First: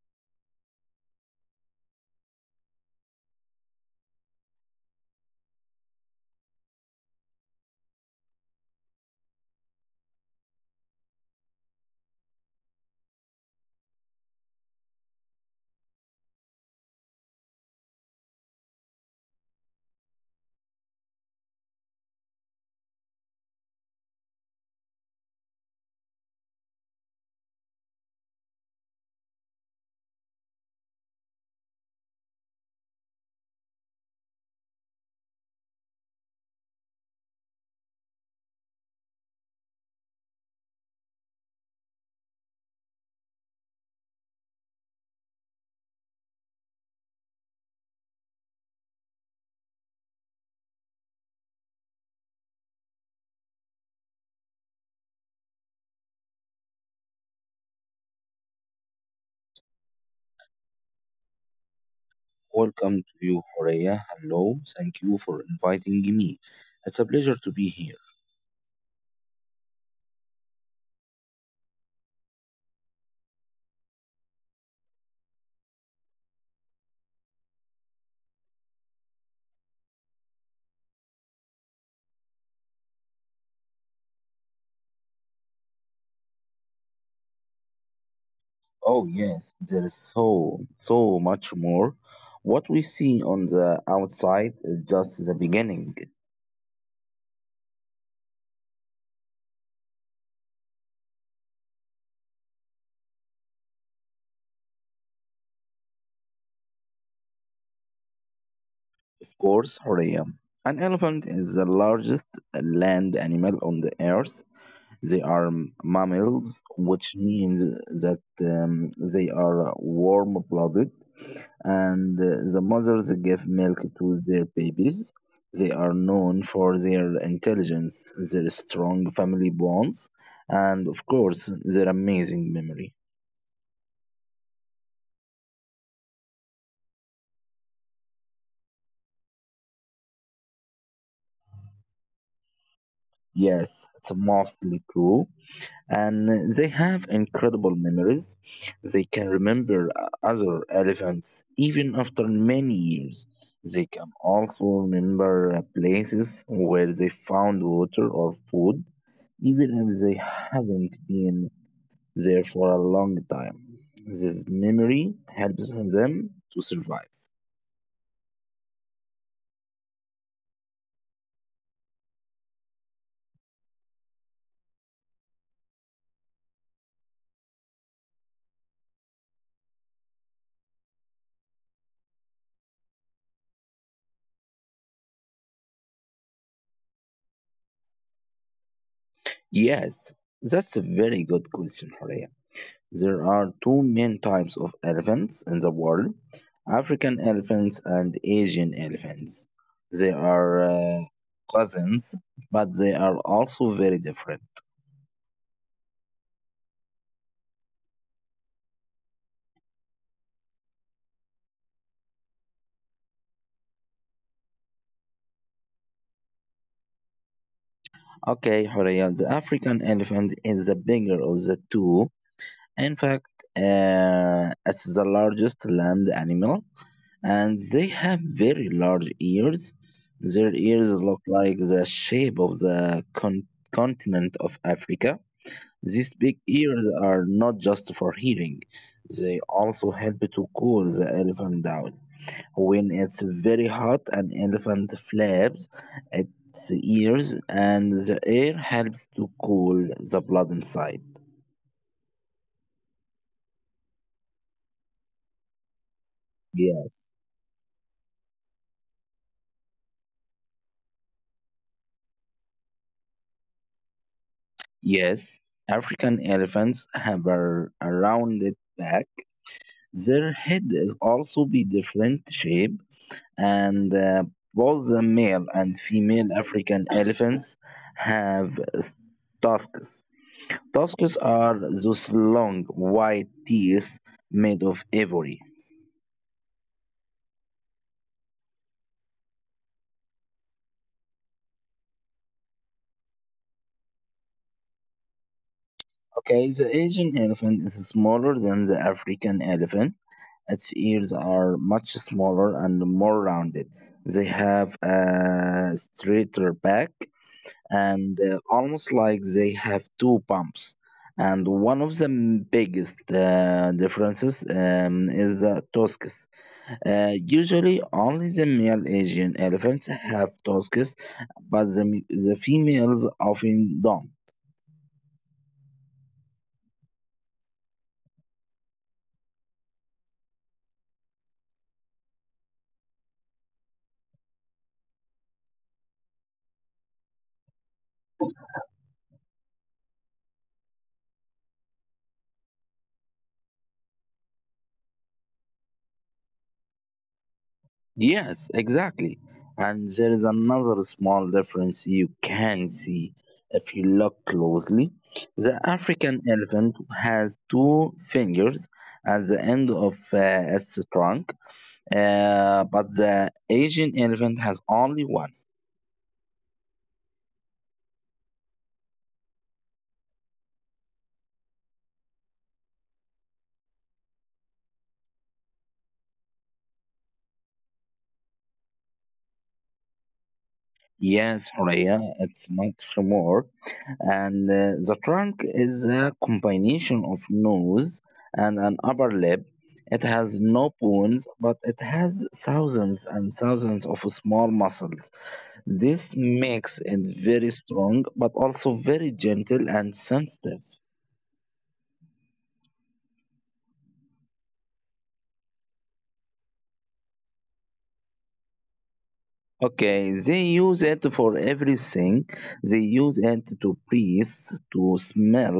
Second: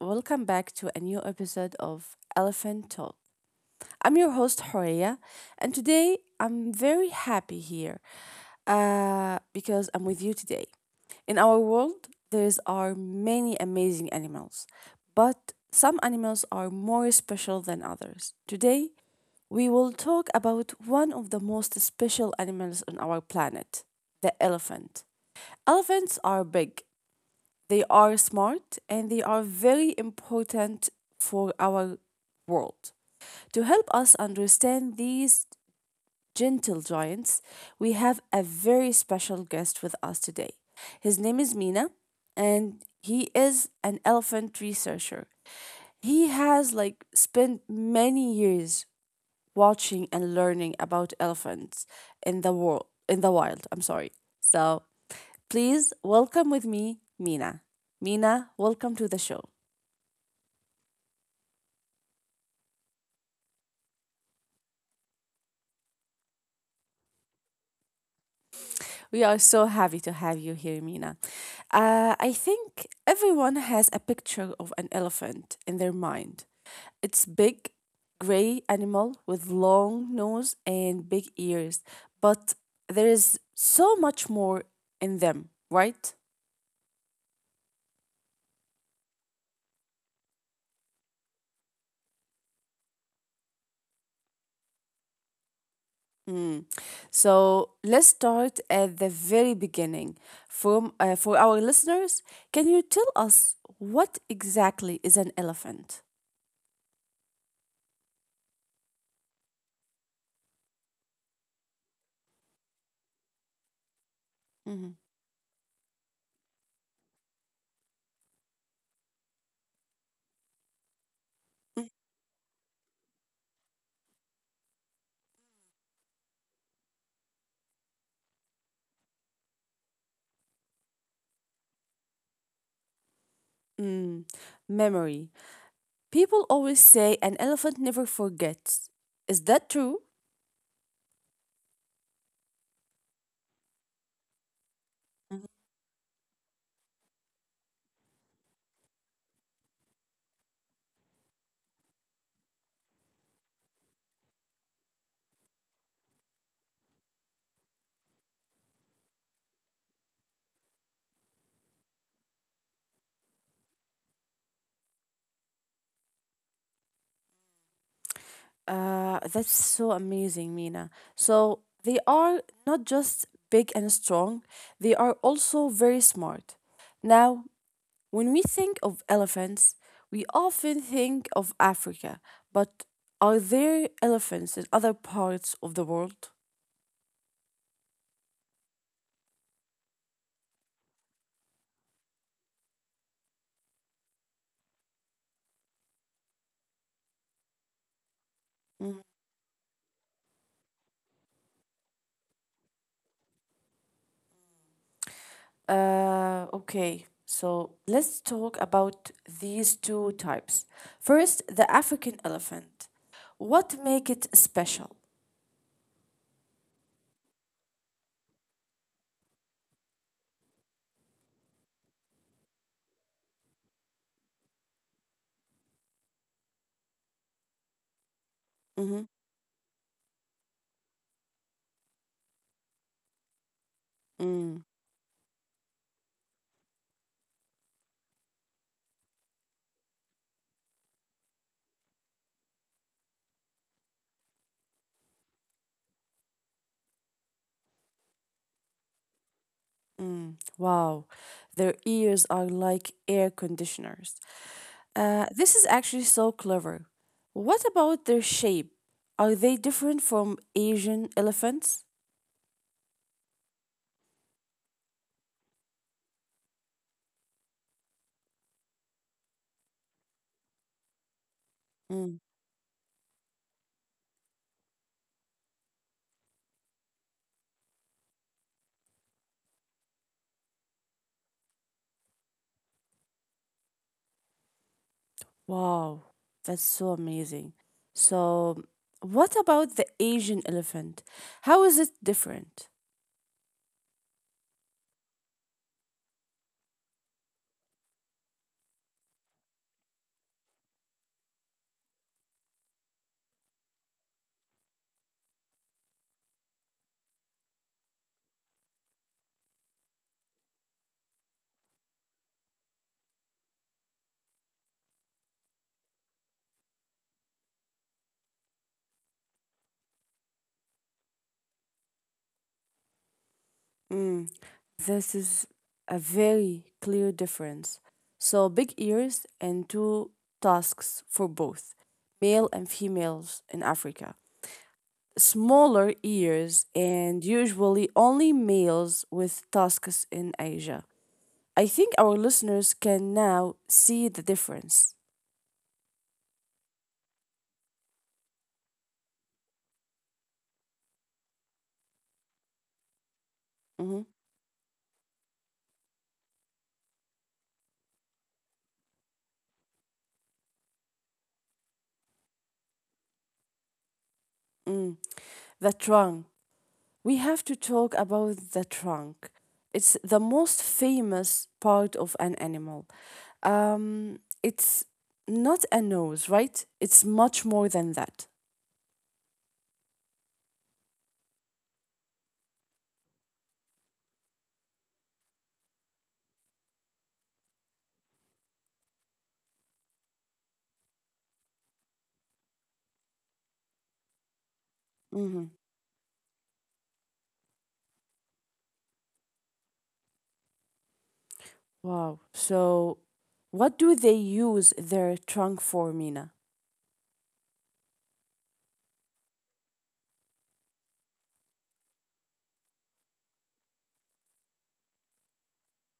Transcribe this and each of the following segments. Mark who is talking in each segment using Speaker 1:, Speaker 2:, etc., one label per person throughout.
Speaker 1: welcome back to a new episode of Elephant Talk. I'm your host Horia and today I'm very happy here because I'm with you today. In our world there are many amazing animals, but some animals are more special than others. Today we will talk about one of the most special animals on our planet, the elephant. Elephants are big, they are smart and they are very important for our world. To help us understand these gentle giants, we have a very special guest with us today. His name is Mina and he is an elephant researcher. He has like spent many years watching and learning about elephants in the wild. I'm sorry. So please welcome with me Mina. Mina, welcome to the show.
Speaker 2: Welcome to you, Horea. Hello. Thank you for inviting me. It's a pleasure to be here.
Speaker 1: We are so happy to have you here, Mina. I think everyone has a picture of an elephant in their mind. It's big, gray animal with long nose and big ears, but there is so much more in them, right?
Speaker 2: Oh, yes, there is so, so much more. What we see on the outside is just the beginning.
Speaker 1: Mm. So let's start at the very beginning. For our listeners, can you tell us what exactly is an elephant?
Speaker 2: Of course, Horea. An elephant is the largest land animal on the earth.
Speaker 1: Mhm.
Speaker 2: They are mammals, which means that they are warm blooded, and
Speaker 1: Mm.
Speaker 2: the mothers give milk to their babies. They are known for their intelligence, their strong family bonds, and of course, their amazing memory.
Speaker 1: Mm. Memory. People always say an elephant never forgets. Is that true?
Speaker 2: Yes, it's mostly true.
Speaker 1: Mhm.
Speaker 2: And they have incredible memories. They can remember other elephants even after many years. They can also remember places where they found water or food, even if they haven't been there for a long time. This memory helps them to survive.
Speaker 1: That's so amazing, Mina. So they are not just big and strong, they are also very smart. Now, when we think of elephants, we often think of Africa, but are there elephants in other parts of the world?
Speaker 2: Yes, that's a very good question, Horea. There are two main types of elephants in the world: African elephants and Asian elephants. They
Speaker 1: Mm.
Speaker 2: are cousins, but they are also very different.
Speaker 1: Okay, so let's talk about these two types. First, the African elephant. What make it special?
Speaker 2: Okay, Horia, the African elephant is the bigger of the two. In fact, it's the largest land animal, and they have very large ears.
Speaker 1: Mhm.
Speaker 2: Their ears look like the shape of the continent of Africa.
Speaker 1: Mm.
Speaker 2: These big ears are not just for hearing, they also help to cool the elephant down. When it's very hot, an elephant flaps its ears, and the air helps to cool the blood inside.
Speaker 1: Mm, wow, their ears are like air conditioners. This
Speaker 2: Yes.
Speaker 1: is actually so clever. What about their shape? Are they different from Asian elephants?
Speaker 2: Yes, African elephants have a rounded back. Their head is also be different shape
Speaker 1: Mm,
Speaker 2: and both the male and female African elephants have tusks. Tusks are those long white teeth made of ivory.
Speaker 1: wow, that's so amazing. So, what about the Asian elephant? How is it different?
Speaker 2: Okay, the Asian elephant is smaller than the African elephant. Its ears are much smaller and more rounded. They have a straighter back and almost like they have two pumps. And one of the biggest differences is the tusks. Usually, only the male Asian elephants have tusks, but the females often don't.
Speaker 1: Mm, this is a very clear difference. So, big ears and two tusks for both male and females in Africa. Smaller ears and usually only males with tusks in Asia. I think our listeners can now see the difference.
Speaker 2: Yes, exactly. And there is another small difference you can see if you look closely.
Speaker 1: Mhm.
Speaker 2: The African elephant has two fingers at the end of its trunk, but the Asian elephant has only one.
Speaker 1: Mm, the trunk. We have to talk about the trunk. It's the most famous part of an animal. It's not a nose, right? It's much more than that.
Speaker 2: Yes, Horea, it's much more. And the trunk is a combination of nose and an upper lip. It has no bones, but it has thousands and thousands of small muscles.
Speaker 1: Hmm.
Speaker 2: This makes it very strong, but also very gentle and sensitive.
Speaker 1: Wow. So, what do they use their trunk for, Mina?
Speaker 2: Okay, they use it for everything. They use it to breathe, to smell,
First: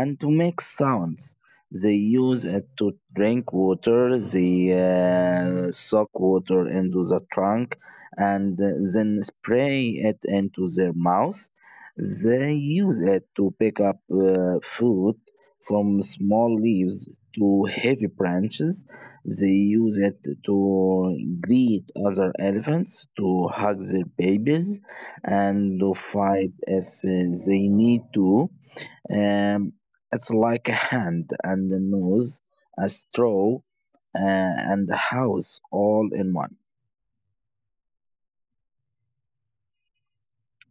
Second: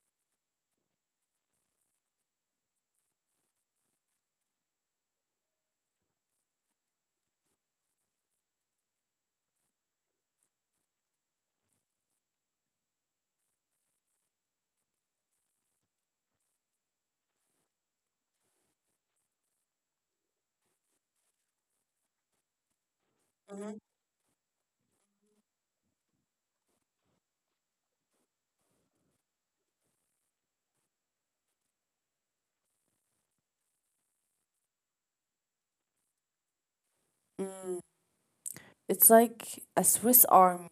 Speaker 2: and to make sounds. They use it to drink water. They suck water into the trunk and then spray it into their mouth. They use it to pick up food from small leaves to heavy branches. They use it to greet other elephants, to
Speaker 1: Mhm.
Speaker 2: hug their babies, and to fight if they need to. Um, it's like a hand and a nose, a straw, and a house all in one.
Speaker 1: Mm. It's like a Swiss arm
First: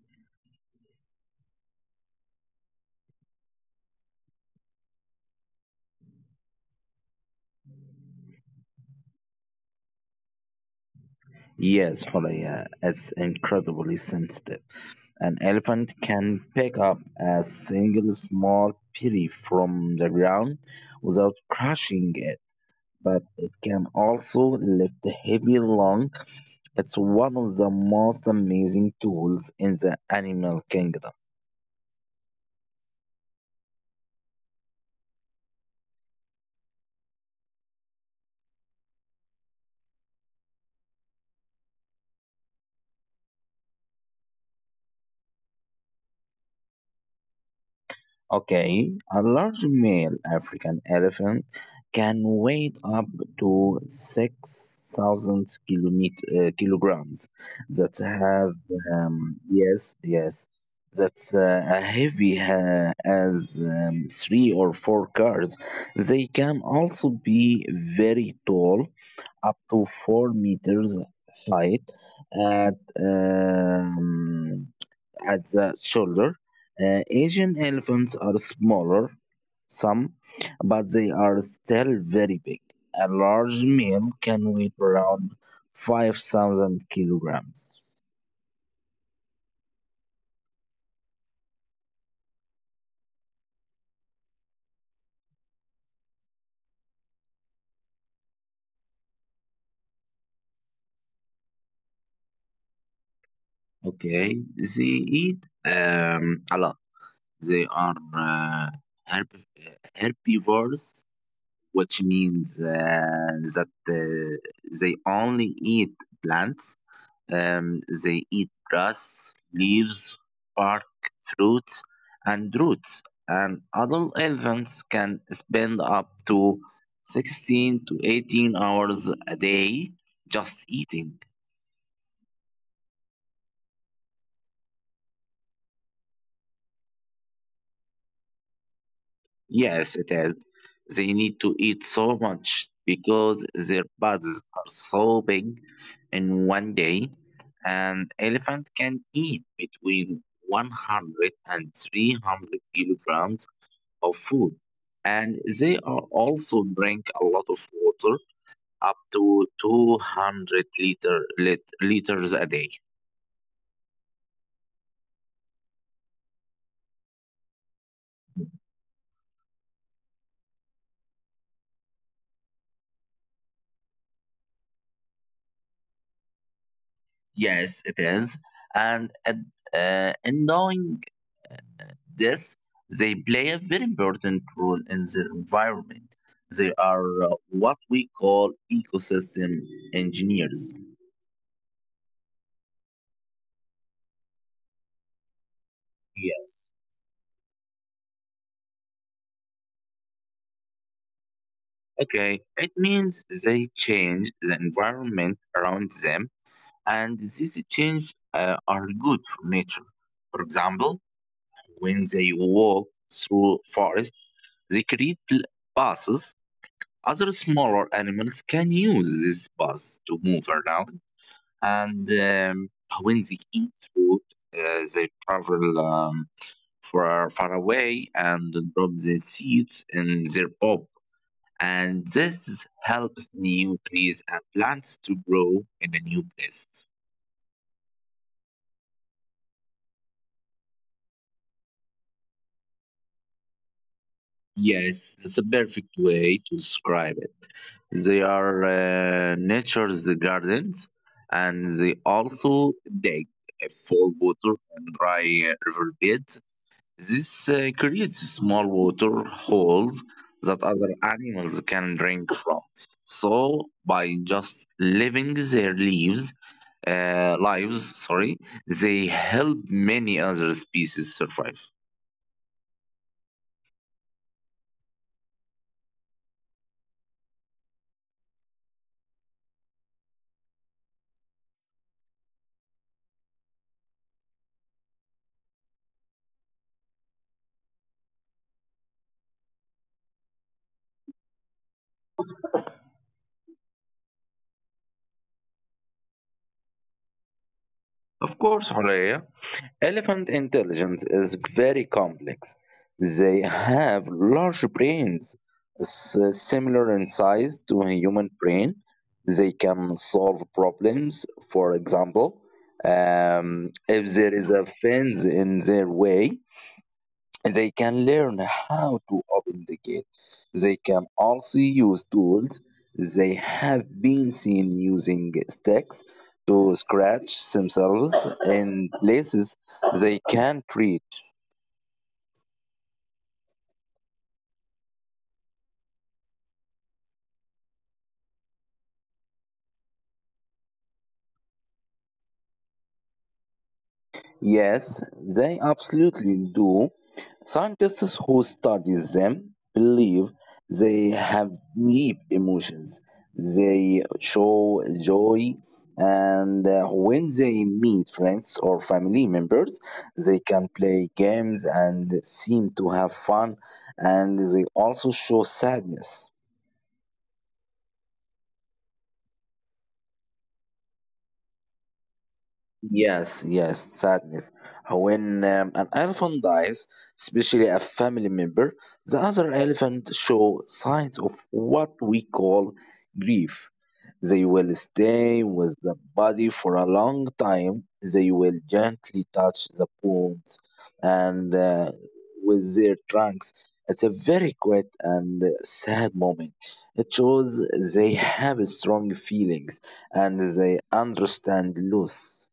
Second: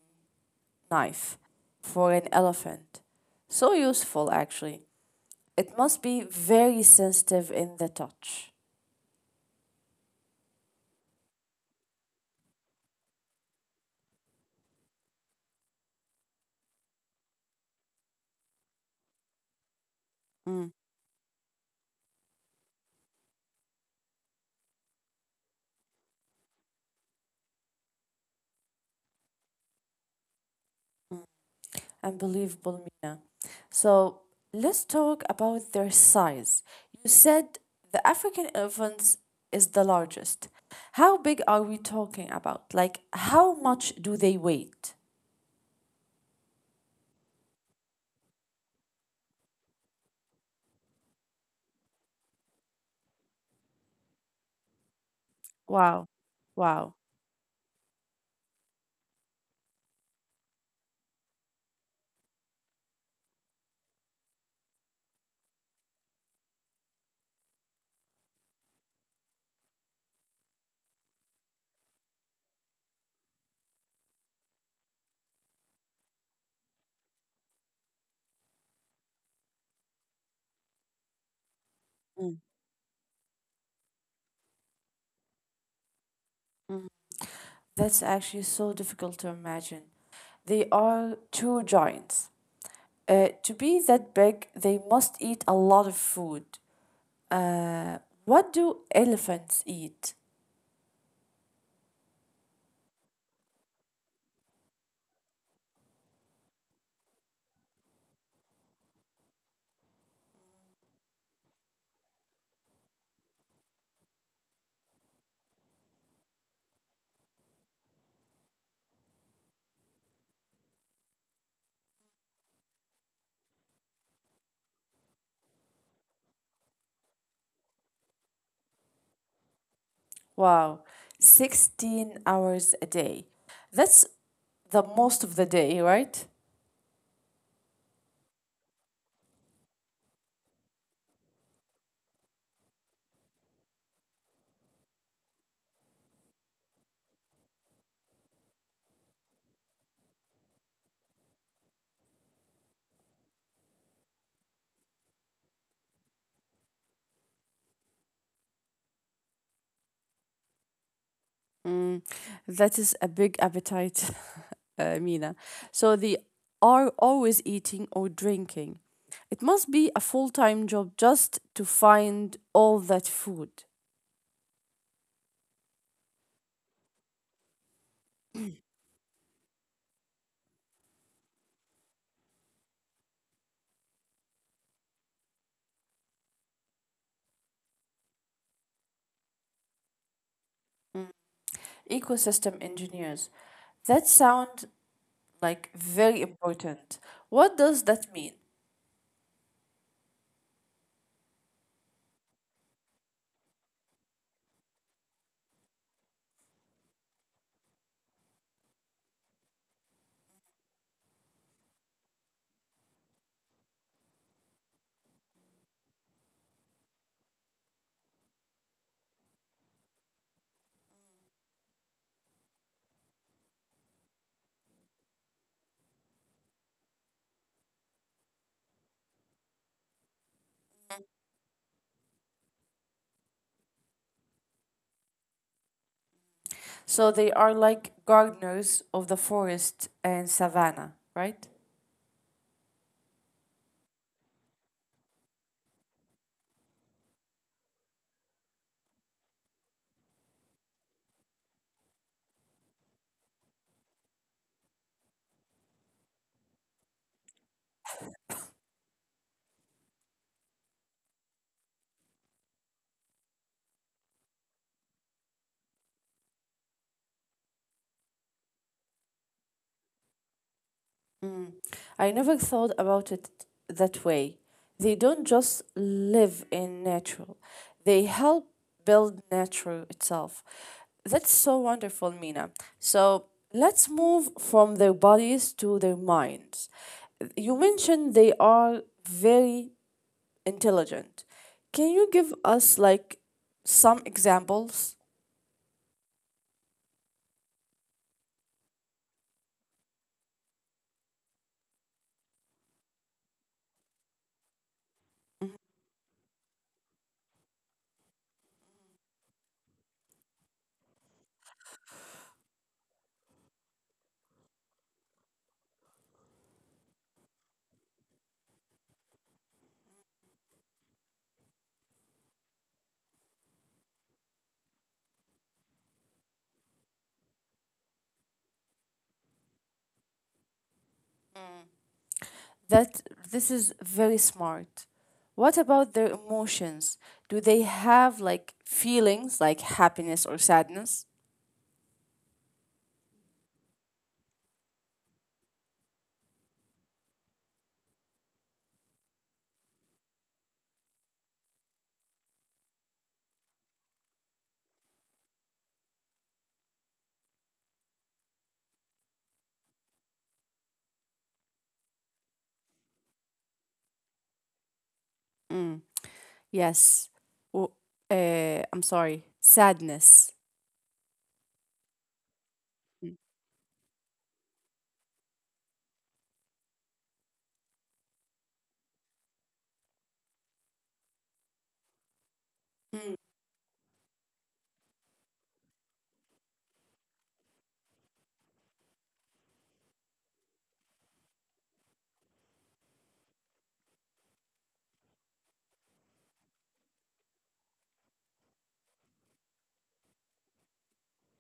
Speaker 1: knife for an elephant. So useful, actually. It must be very sensitive in the touch.
Speaker 2: Yes, Horaya, it's incredibly sensitive. An elephant can pick up a single small pili from the ground without crushing it, but it can also lift heavy lung. It's one of the most amazing tools in the animal kingdom.
Speaker 1: Unbelievable, Mina. So let's talk about their size. You said the African elephants is the largest. How big are we talking about? Like, how much do they weight?
Speaker 2: Okay, a large male African elephant can weigh up to 6,000
Speaker 1: Wow.
Speaker 2: kilograms. That
Speaker 1: Wow.
Speaker 2: have, yes, yes, that's a heavy as three or four cars. They can also be very tall, up to 4 meters height at, um, at the shoulder. Asian elephants are smaller, some, but they are still very big. A
Speaker 1: Mm,
Speaker 2: large male can weigh around 5,000 kilograms.
Speaker 1: mm. That's actually so difficult to imagine. They are true giants. To be that big, they must eat a lot of food. Uh, what do elephants eat?
Speaker 2: Okay, they eat a lot. They are herb- herbivores, which means that they only eat plants. They eat grass, leaves, bark, fruits, and roots. And adult elephants can spend up to 16 to 18 hours a day just eating.
Speaker 1: Wow, 16 hours a day. That's the most of the day, right?
Speaker 2: Yes, it is. They need to eat so much because their bodies are so big. In one day, an elephant can eat between 100 and 300 kilograms of food. And they are also drink a lot of water, up to 200 liters a day.
Speaker 1: Mm, that is a big appetite, Mina. So they are always eating or drinking. It must be a full time job just to find all that food.
Speaker 2: Yes, it is. And annoying this, they play a very important role in their environment. They are what we call ecosystem engineers.
Speaker 1: Ecosystem engineers. That sound like very
Speaker 2: Yes.
Speaker 1: important. What does that mean?
Speaker 2: Okay. It means they change the environment around them, and these change are good for nature. For example, when they walk through forest, they create paths. Other smaller animals can use these paths to move around, and when they eat food, they travel far, far away and drop the seeds in their pop. And this helps new trees and plants to grow in a new place.
Speaker 1: So they are like gardeners of the forest and savanna, right?
Speaker 2: Yes, that's a perfect way to describe it. They are nature's gardens, and they also dig for water and dry river beds. This creates small water holes that other animals can drink from. So, by just living their leaves, lives, sorry, they help many other species survive.
Speaker 1: Mm. I never thought about it that way. They don't just live in nature, they help build nature itself. That's so wonderful, Mina. So let's move from their bodies to their minds. You mentioned they are very intelligent. Can you give us like some examples?
Speaker 2: Of course, Horea. Elephant intelligence is very complex. They have large brains,
Speaker 1: Mm-hmm.
Speaker 2: similar in size to a human brain. They can solve problems. For example, if there is a fence in their way, they can learn how to open the gate. They can also use tools. They have been seen using sticks to scratch themselves in places they can't reach.
Speaker 1: that This is very smart. What about their emotions? Do they have like feelings like happiness or sadness?
Speaker 2: Yes, they absolutely do. Scientists who study them believe they have deep emotions. They show joy, and when they meet friends or family members, they can play games and seem to have fun, and they also show sadness.
Speaker 1: Mm. Yes. W- I'm sorry. Sadness.
Speaker 2: Yes, yes, sadness. When an elephant dies, especially a family member, the other elephant show signs of what we call grief.
Speaker 1: Mm.
Speaker 2: They will stay with the body for a long time. They will gently touch the bones, and with their trunks. It's a very quiet and sad moment. It shows they have strong feelings and they understand loss.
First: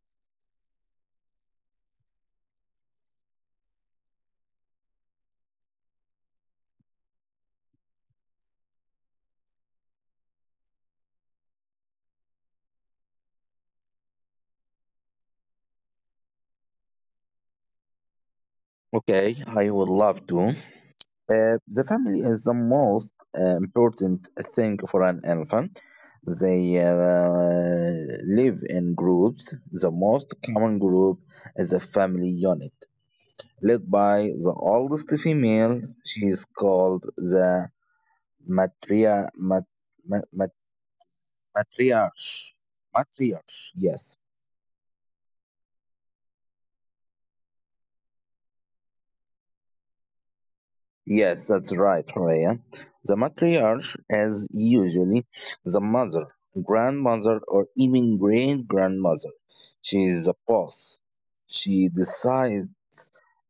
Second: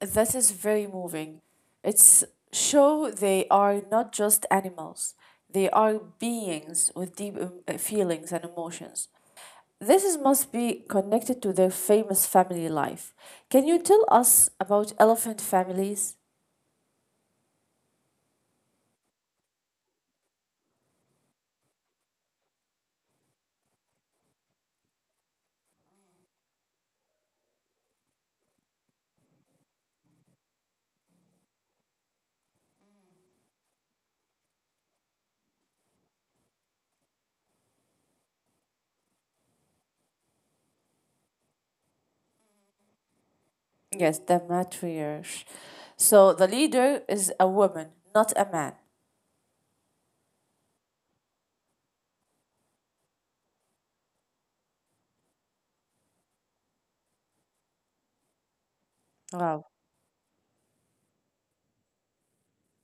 Speaker 1: That is very moving. It's show they are not just animals. They are beings with deep feelings and emotions. This must be connected to their famous family life. Can you tell us about elephant families?
Speaker 2: Okay, I would love to. The family is the most important thing for an elephant. They live in groups. The most common group is a family unit, led by the oldest female. She is called the matria, mat, mat, mat- matriarch. Matriarch, yes.
Speaker 1: Yes, the matriarch. So the leader is a woman, not a man.
Speaker 2: Yes, that's right, Horea. The matriarch is usually the mother, grandmother, or even great grandmother. She is
Speaker 1: Wow.
Speaker 2: the boss. She decides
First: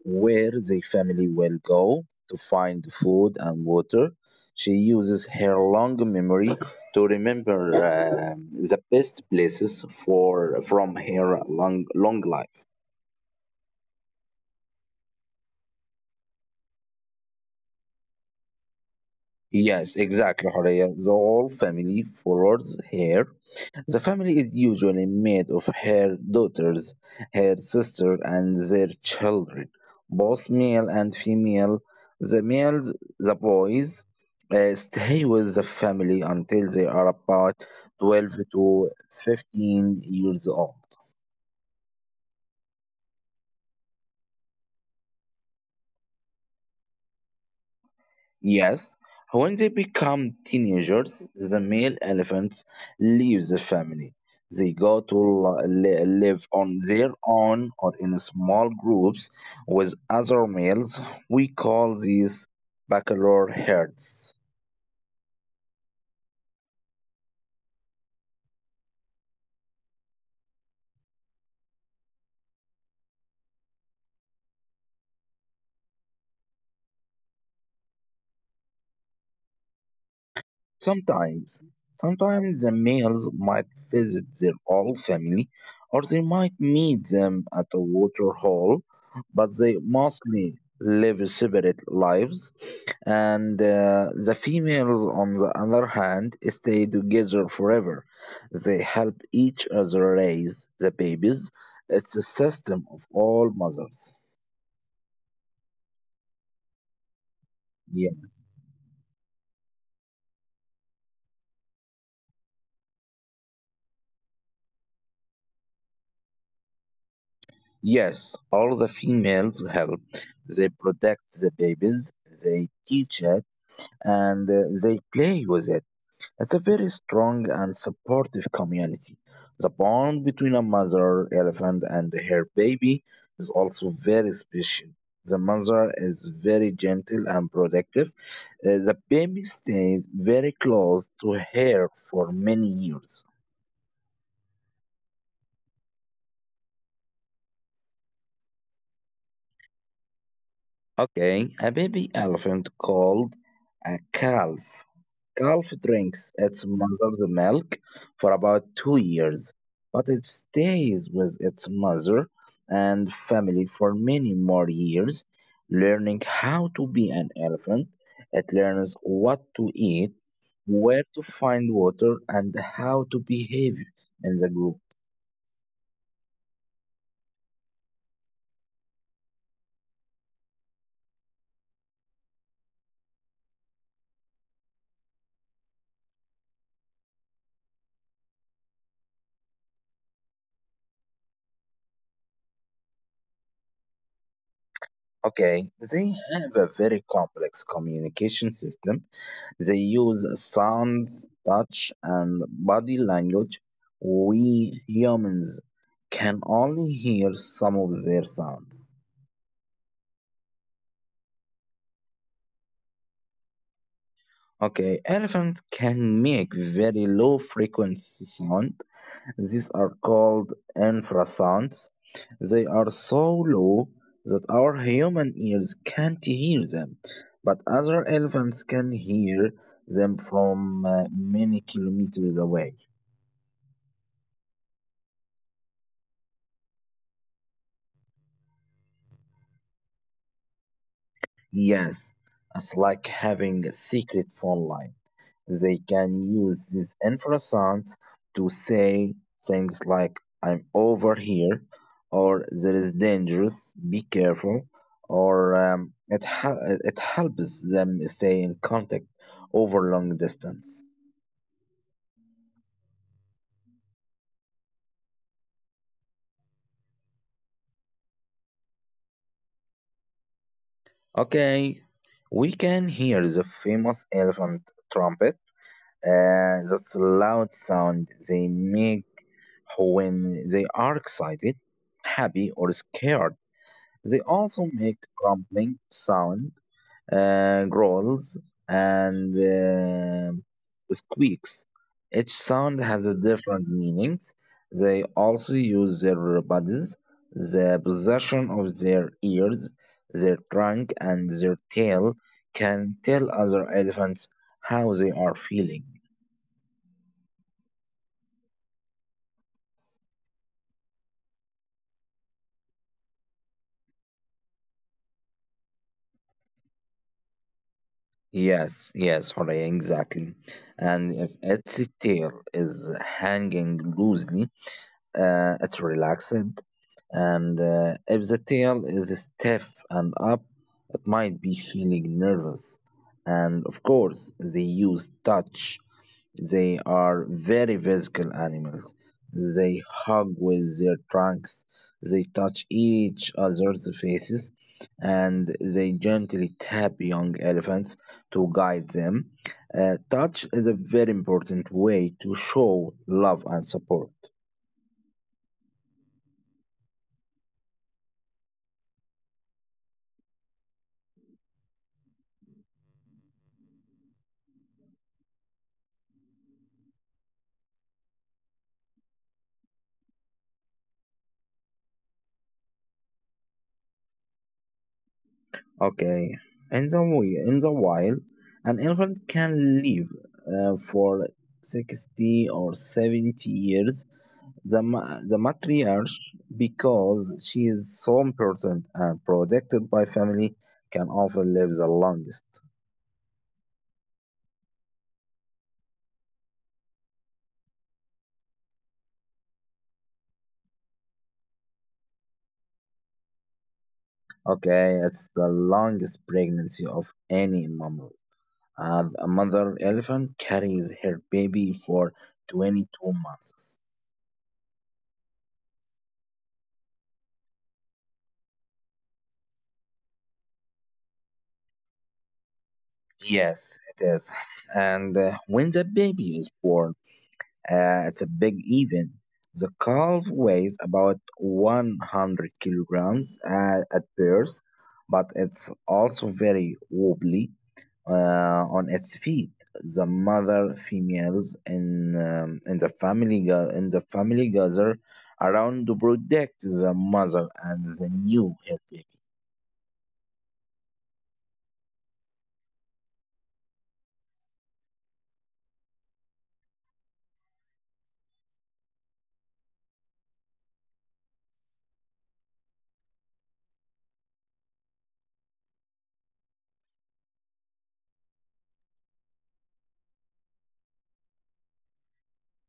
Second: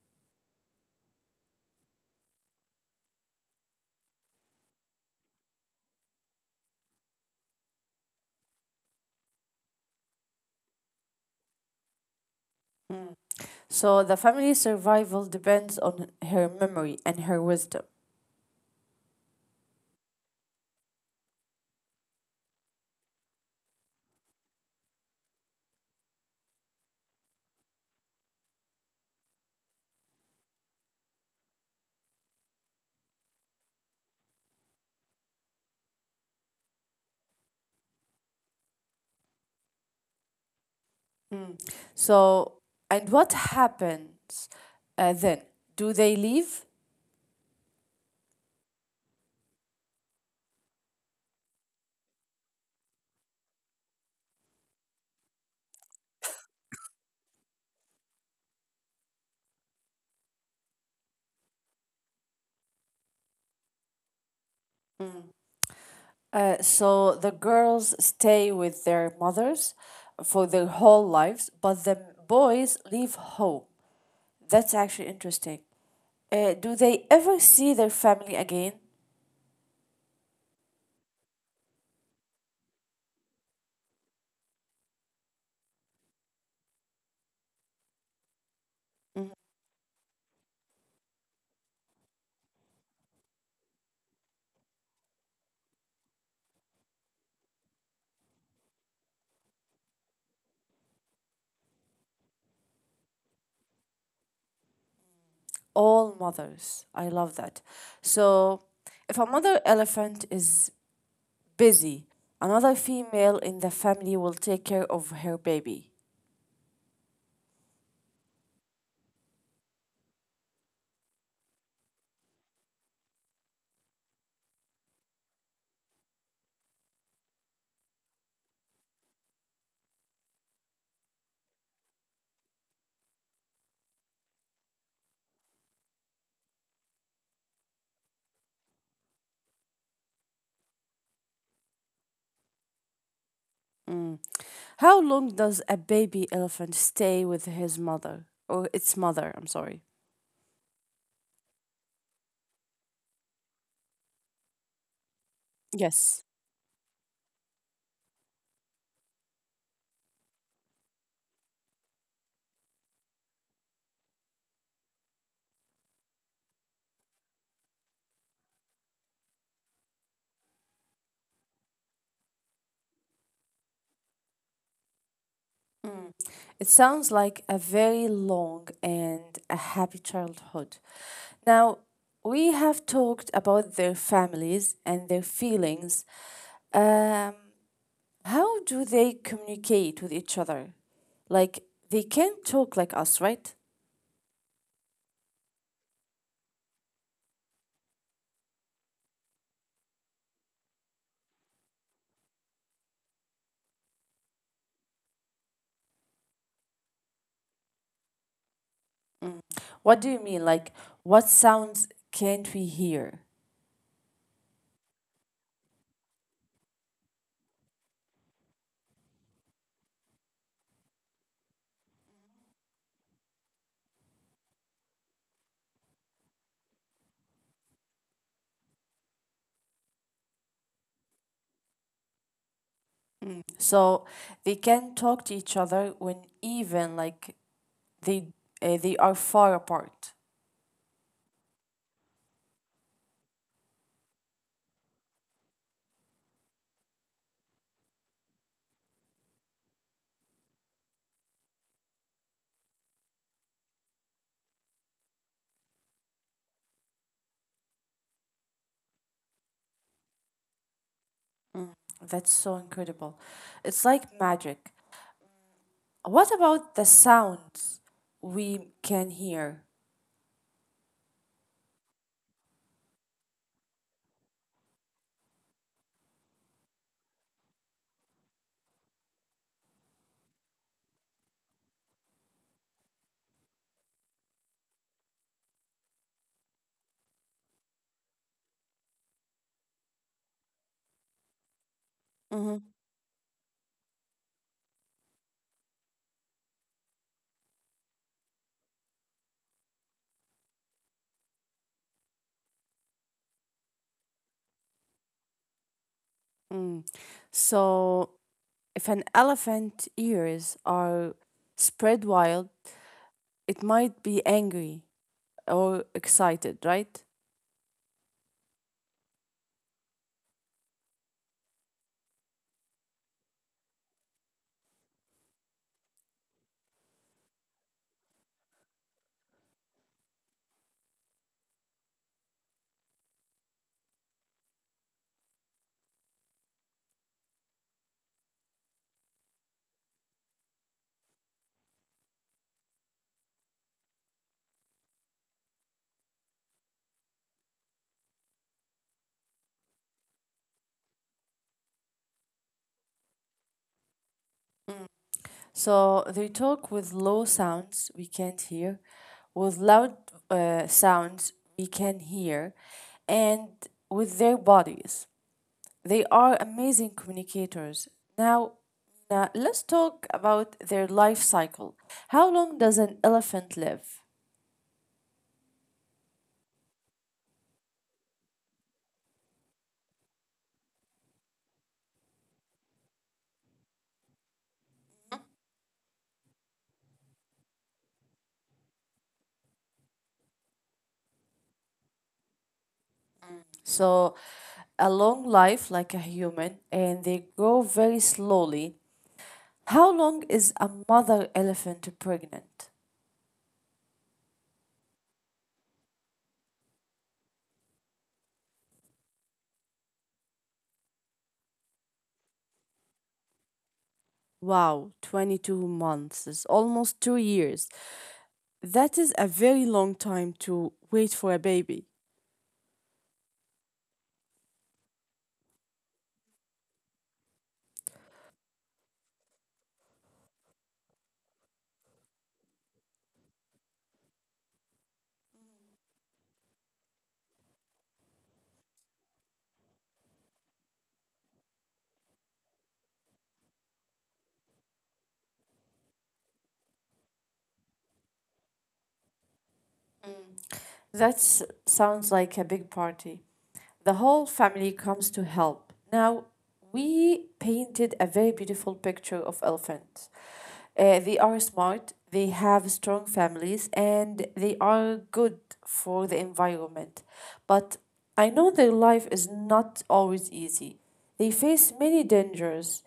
Speaker 2: where the family will go to find food and water. She uses her long memory to remember the best places for from her long long life.
Speaker 1: Mm, so the family survival depends on her memory and her wisdom.
Speaker 2: Yes, exactly, Horea. The whole family follows her. The family is usually made of her daughters, her sister, and their children, both male and female. The males, the boys, stay with the family until they are about 12 to 15 years old.
Speaker 1: Mm. So, and what happens then? Do they leave?
Speaker 2: Yes, when they become teenagers, the male elephants leave the family. They go to live on their own or in small groups with other males. We call these bachelor herds.
Speaker 1: So the girls stay with their mothers for their whole lives, but the boys leave home. That's actually interesting. Do they ever see their family again?
Speaker 2: Sometimes, sometimes the males might visit their old family, or they might meet them at a water hole,
Speaker 1: Mhm.
Speaker 2: but they mostly live separate lives, and the females, on the other hand, stay together forever. They help each other raise the babies. It's a system of all mothers.
Speaker 1: All mothers. I love that.
Speaker 2: Yes.
Speaker 1: So, if a mother elephant is busy, another female in the family will take care of her baby.
Speaker 2: Yes, all the females help. They protect the babies, they teach it, and they play with it. It's a very strong and supportive community. The bond between a mother elephant and her baby is also very special. The mother is very gentle and protective. The baby stays very close to her for many years.
Speaker 1: Mm. How long does a baby elephant stay with his mother or its mother? I'm sorry.
Speaker 2: Okay, a baby elephant called a calf. Calf
Speaker 1: Yes.
Speaker 2: drinks its mother's milk for about 2 years, but it stays with its mother and family for many more years, learning how to be an elephant. It learns what to eat, where to find water, and how to behave in the group.
Speaker 1: Mm. It sounds like a very long and a happy childhood. Now, we have talked about their families and their feelings. Um, how do they communicate with each other? Like, they can't talk like us, right?
Speaker 2: Okay, they have a very complex communication system. They use sounds, touch, and body language. We humans can only hear some of their sounds.
Speaker 1: Mm. What do you mean? Like, what sounds can't we hear?
Speaker 2: Okay, elephants can make very low frequency sound. These are called infrasounds. They are so low that our human ears can't hear them, but other elephants can hear them from many kilometers away.
Speaker 1: Mm. So they can talk to each other when even like they they are far apart.
Speaker 2: Yes, it's like having a secret phone line. They can use this infrasound to say things like, I'm over here, or there is danger, be careful, or it helps them stay in contact over long distance.
Speaker 1: Mm, that's so incredible. It's like magic. What about the sounds we can hear?
Speaker 2: Okay, we can hear the famous elephant trumpet. That's a loud sound they make when they are excited, happy, or scared. They also make grumbling sound, growls, and squeaks. Each
Speaker 1: Hmm.
Speaker 2: sound has a different meaning. They also use their bodies. The position of their ears, their trunk, and their tail can tell other elephants how they are feeling.
Speaker 1: Mm. So, if an elephant ears are spread wide, it might be angry or excited, right?
Speaker 2: Yes, yes, Horea, exactly. And if its tail is hanging loosely, it's relaxed. And if the tail is stiff and up, it might be feeling nervous. And of course, they use touch, they are very physical animals. They hug with their trunks, they touch each other's faces, and they gently tap young elephants to guide them. Touch is a very important way to show love and support.
Speaker 1: So they talk with low sounds we can't hear, with loud sounds we can hear, and with their bodies. They are amazing communicators. Now, let's talk about their life cycle. How long does an elephant live?
Speaker 2: Okay, in the wild, an elephant can live for 60 or 70 years. The matriarch, because she is so important and protected by family, can often live the longest.
Speaker 1: So, a long life like a human, and they grow very slowly. How long is a mother elephant pregnant?
Speaker 2: Okay, it's the longest pregnancy of any mammal. A mother elephant carries her baby for 22 months.
Speaker 1: Wow, 22 months is almost 2 years. That is a very long time to wait for a baby.
Speaker 2: Yes, it is. And when the baby is born, it's a big event. The calf weighs about 100 kilograms at birth, but it's also very wobbly on its feet. The mother females in the family ga- in the family gather around to protect the mother and the new her baby.
Speaker 1: That sounds like a big party. The whole family comes to help. Now, we painted a very beautiful picture of elephants. They are smart, they have strong families, and they are good for the environment. But I know their life is not always easy. They face many dangers.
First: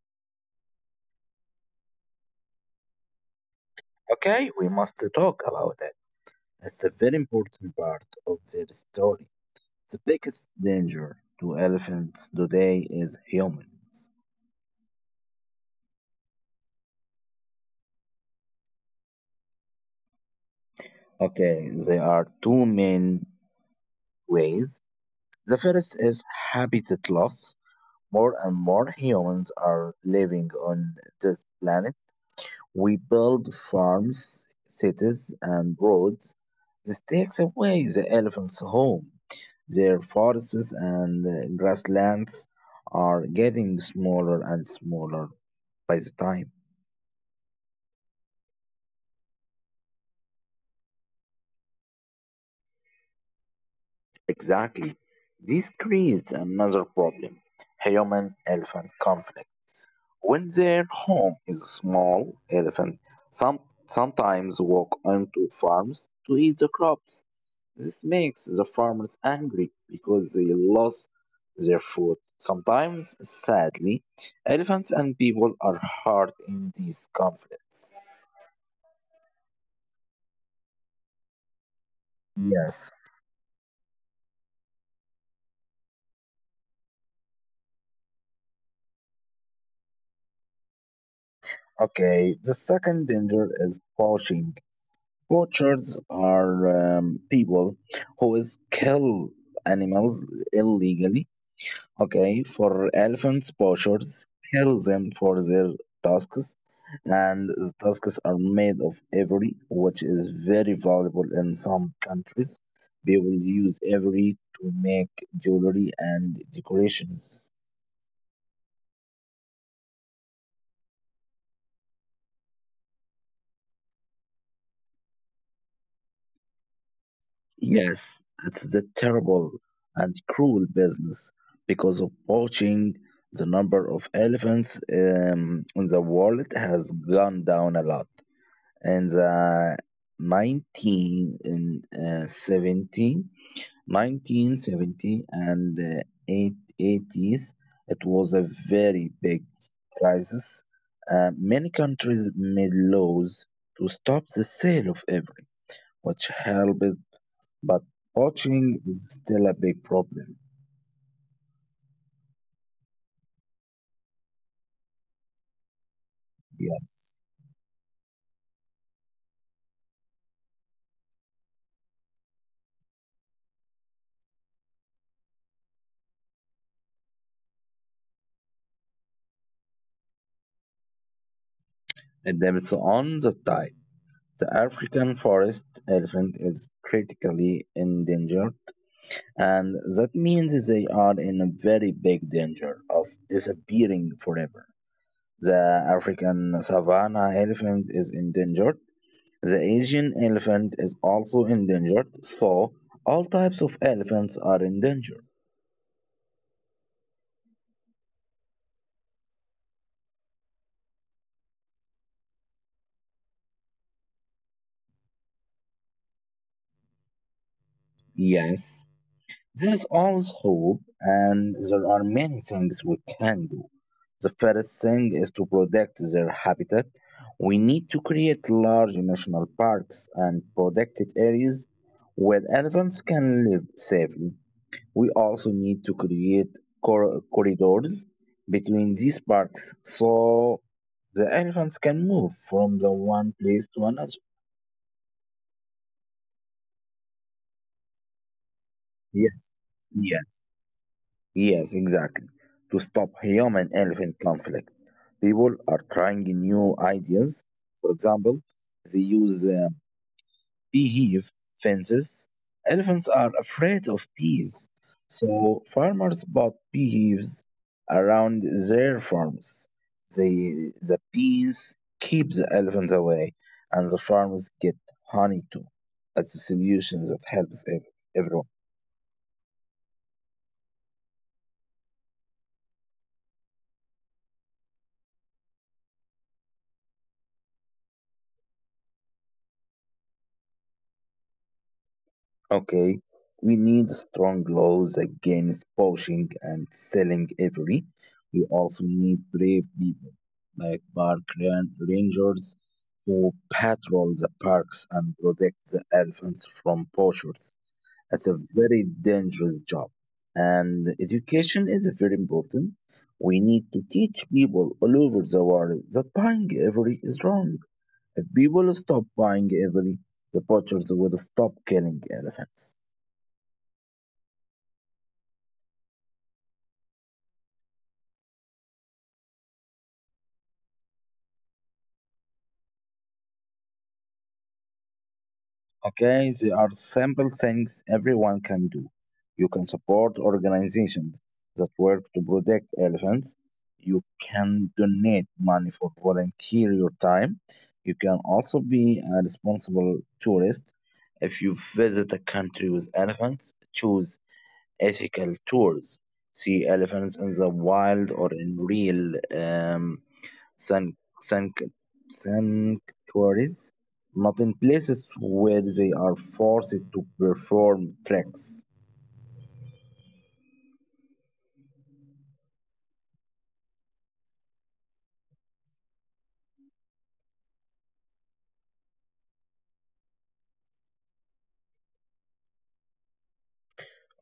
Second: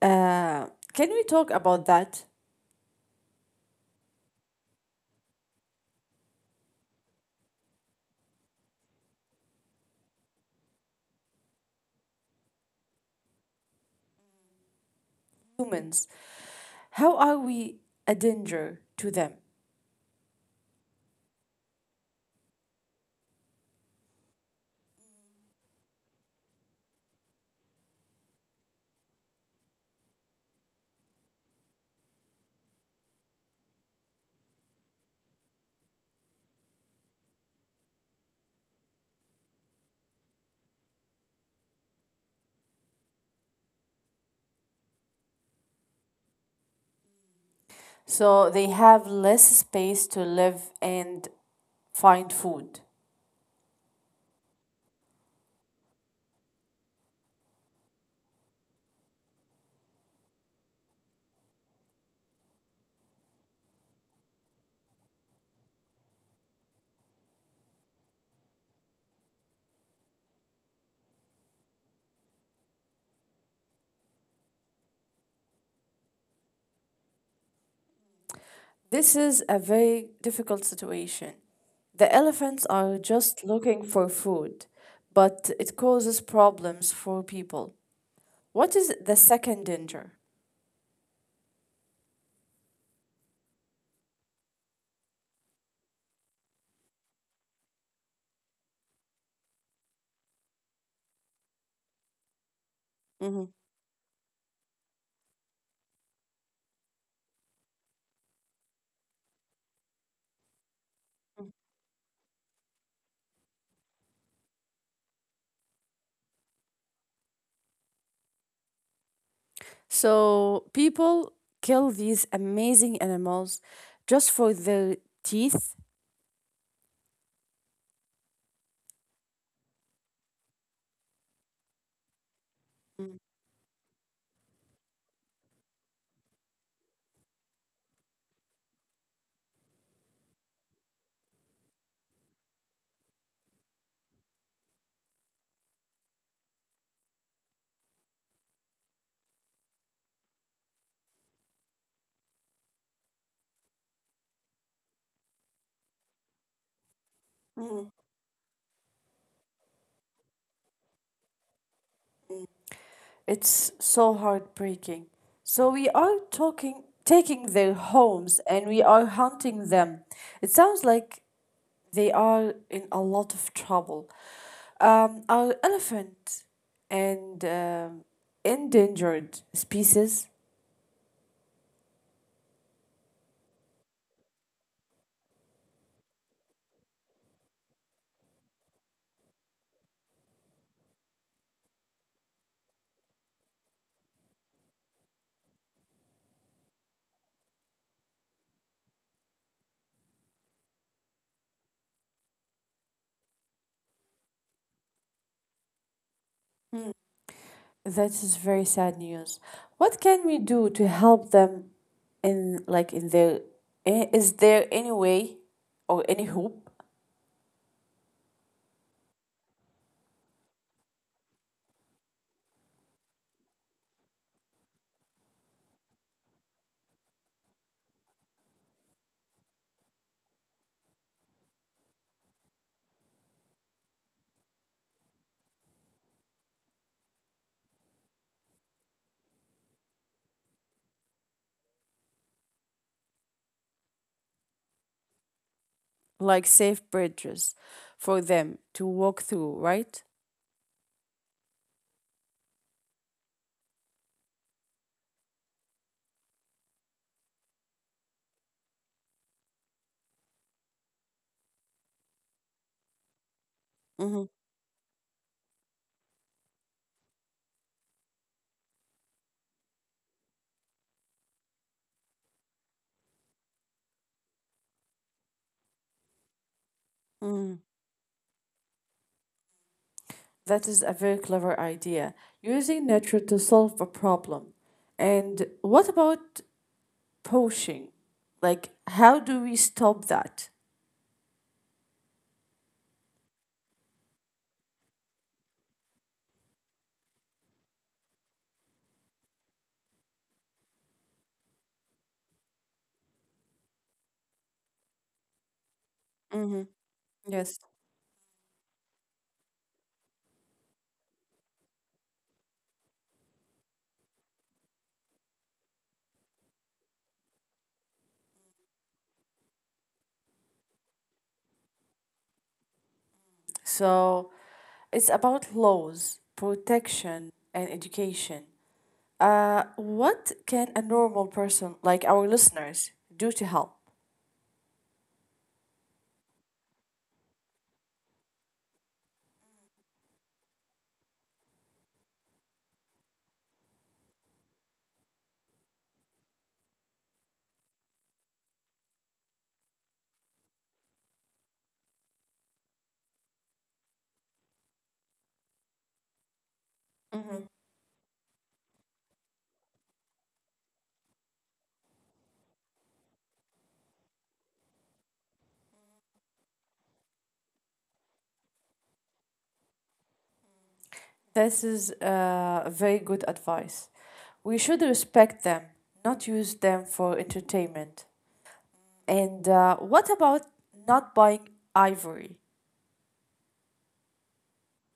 Speaker 1: Uh, can we talk about that?
Speaker 2: Okay, we must talk about it. It's a very important part of their story. The biggest danger to elephants today is humans.
Speaker 1: Humans, how are we a danger to them?
Speaker 2: Okay, there are two main ways. The first is habitat loss. More and more humans are living on this planet. We build farms, cities, and roads. This takes away the elephants' home. Their forests and grasslands are getting smaller and smaller by the time.
Speaker 1: So they have less space to live and find food.
Speaker 2: Exactly. This creates another problem, human elephant conflict. When their home is small, elephants some, sometimes walk onto farms to eat the crops. This makes the farmers angry because they lost their food. Sometimes, sadly, elephants and people are hurt in these conflicts.
Speaker 1: This is a very difficult situation. The elephants are
Speaker 2: Yes.
Speaker 1: just looking for food, but it causes problems for people. What is the second danger?
Speaker 2: Okay, the second danger is poaching. Poachers are people who is kill animals illegally,
Speaker 1: Mhm.
Speaker 2: okay? For elephants, poachers kill them for their tusks, and the tusks are made of ivory, which is very valuable in some countries. People use ivory to make jewelry and decorations.
Speaker 1: So people kill these amazing animals just for their teeth.
Speaker 2: Yes, it's the terrible and cruel business. Because of poaching, the number of elephants in the world has gone down a lot. In the 19 in uh, 70, 1970 and eight- eighties, it was a very big crisis. Many countries made laws to stop the sale of every, which helped, but poaching is still a big problem.
Speaker 1: It's so heartbreaking. So we are talking, taking their homes
Speaker 2: Yes.
Speaker 1: and we are hunting them. It sounds like they are in a lot of trouble. Are elephant and endangered species?
Speaker 2: It depends on the type. The African forest elephant is critically endangered, and that means they are in a very big danger of disappearing forever. The African savanna elephant is endangered. The Asian elephant is also endangered, so all types of elephants are endangered.
Speaker 1: Hmm, that is very sad news. What can we do to help them in like in their is there any way or any hope?
Speaker 2: Yes, there is always hope, and there are many things we can do. The first thing is to protect their habitat. We need to create large national parks and protected areas where elephants can live safely. We also need to create corridors between these parks, so the elephants can move from the one place to another.
Speaker 1: Like safe bridges for them to walk through, right?
Speaker 2: Yes, yes. Yes, exactly. To stop human elephant conflict, people are trying new ideas. For example, they use beehive fences.
Speaker 1: Mm-hmm.
Speaker 2: Elephants are afraid of bees, so farmers bought beehives around their farms. The bees keep the elephants away, and the farmers get honey too. That's a
Speaker 1: Mm-hmm.
Speaker 2: solution that helps everyone.
Speaker 1: Is a very clever idea. Using nature to solve a problem. And what about poaching? Like, how do we stop that?
Speaker 2: Okay, we need strong laws against poaching and selling ivory. We also need brave people like park rangers who patrol the parks and protect the
Speaker 1: Mm-hmm.
Speaker 2: elephants from
Speaker 1: Yes.
Speaker 2: poachers. That's a very dangerous job. And education is very important. We need to teach people all over the world that buying ivory is wrong. If people stop buying ivory, the poachers will stop killing elephants.
Speaker 1: So it's about laws, protection, and education. What can a normal person, like our listeners, do to help?
Speaker 2: Okay, there are simple things everyone can do. You can support organizations that work to protect elephants. You can donate money for volunteer your time. You can also be a responsible tourist. If you visit a country with elephants, choose ethical tours. See elephants in the wild or in real um, San- san sanctuaries, not in places where they are forced to perform tracks.
Speaker 1: This is very good advice. We should respect them, not use them for entertainment. And what about not buying ivory?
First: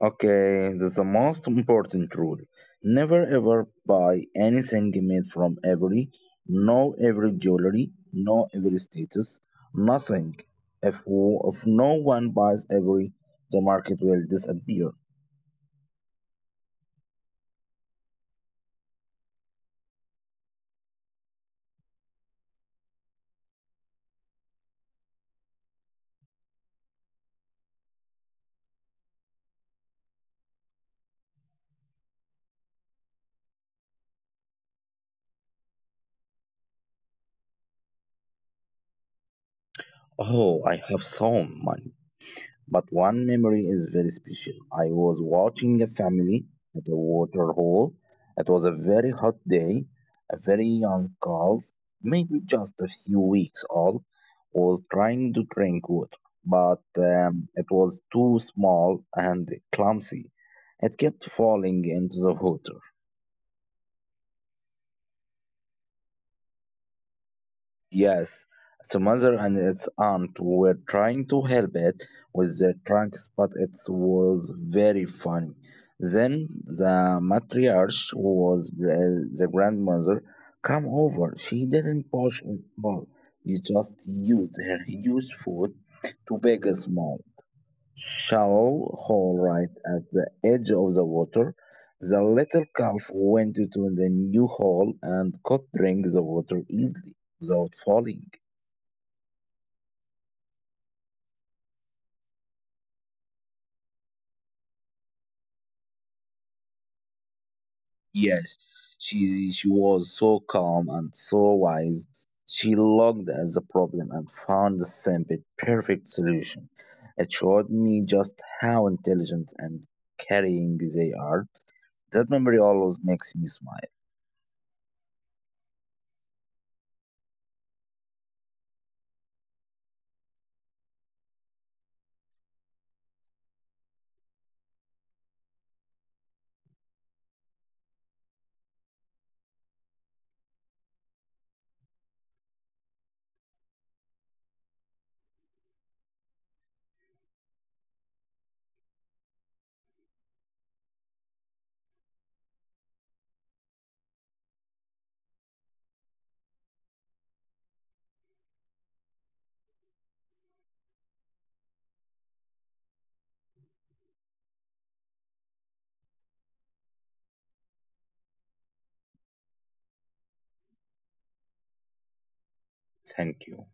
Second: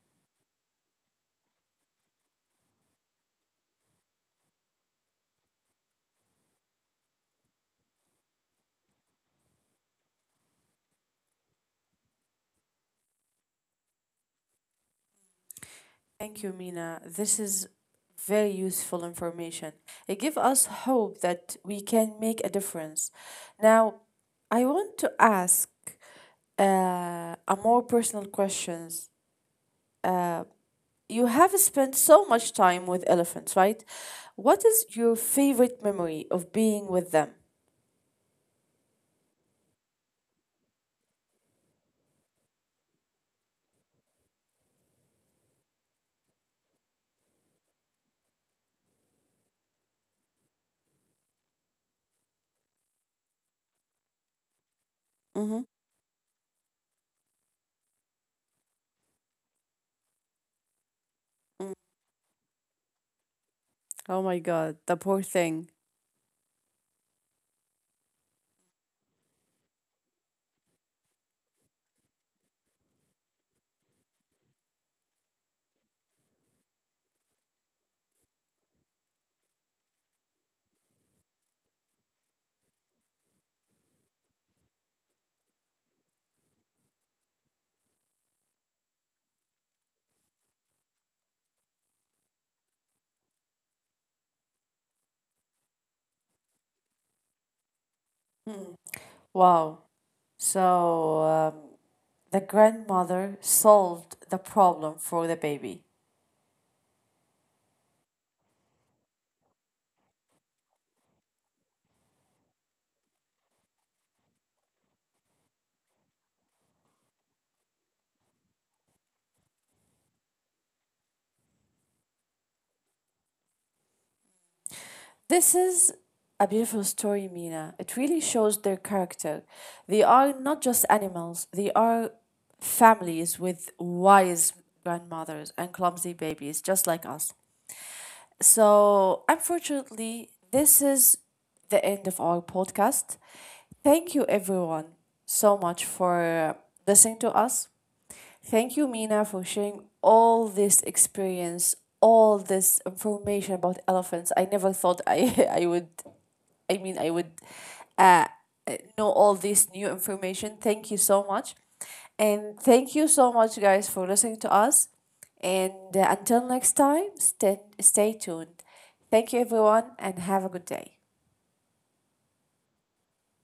Speaker 2: Okay, that's the most important rule. Never ever buy anything made from every, no every jewelry, no every status, nothing. If no one buys every, the market will disappear.
Speaker 1: Thank you, Mina. This is very useful information. It gives us hope that we can make a difference. Now, I want to ask a more personal questions. Uh, you have spent so much time with elephants, right? What is your favorite memory of being with them?
Speaker 2: Oh, I have so many. But one memory is very special. I was watching a family at a water hole. It was a very hot day. A very young calf, maybe just a few weeks old,
Speaker 1: Mm-hmm.
Speaker 2: was trying to drink water, but it was too small and clumsy.
Speaker 1: Mm.
Speaker 2: It kept falling into the water.
Speaker 1: Oh my god, the poor thing.
Speaker 2: Yes, the mother and its aunt were trying to help it with their trunks, but it was very funny. Then the matriarch, who was the grandmother, come over. She didn't push at all. She just used her huge foot to beg us shallow hole right at the edge of the water. The little calf went into the new hole and could drink the water easily without falling.
Speaker 1: Mm. Wow. So the grandmother solved the problem for the baby.
Speaker 2: Yes, she was so calm and so wise. She looked at the problem and found the simple, perfect solution. It showed me just how intelligent and caring they are. That memory always makes me smile.
Speaker 1: This is a beautiful story, Mina. It really shows their character. They are not just animals, they are families with wise grandmothers and clumsy babies, just like us. So, unfortunately, this is the end of our podcast. Thank you, everyone, so much for listening to us. Thank you, Mina, for sharing all this experience, all this information about elephants. I never thought I would uh, know all this new information. Thank you so much. And thank you so much, guys, for listening to us. And until next time, stay tuned. Thank you, everyone, and have a good day.
Speaker 2: Thank you.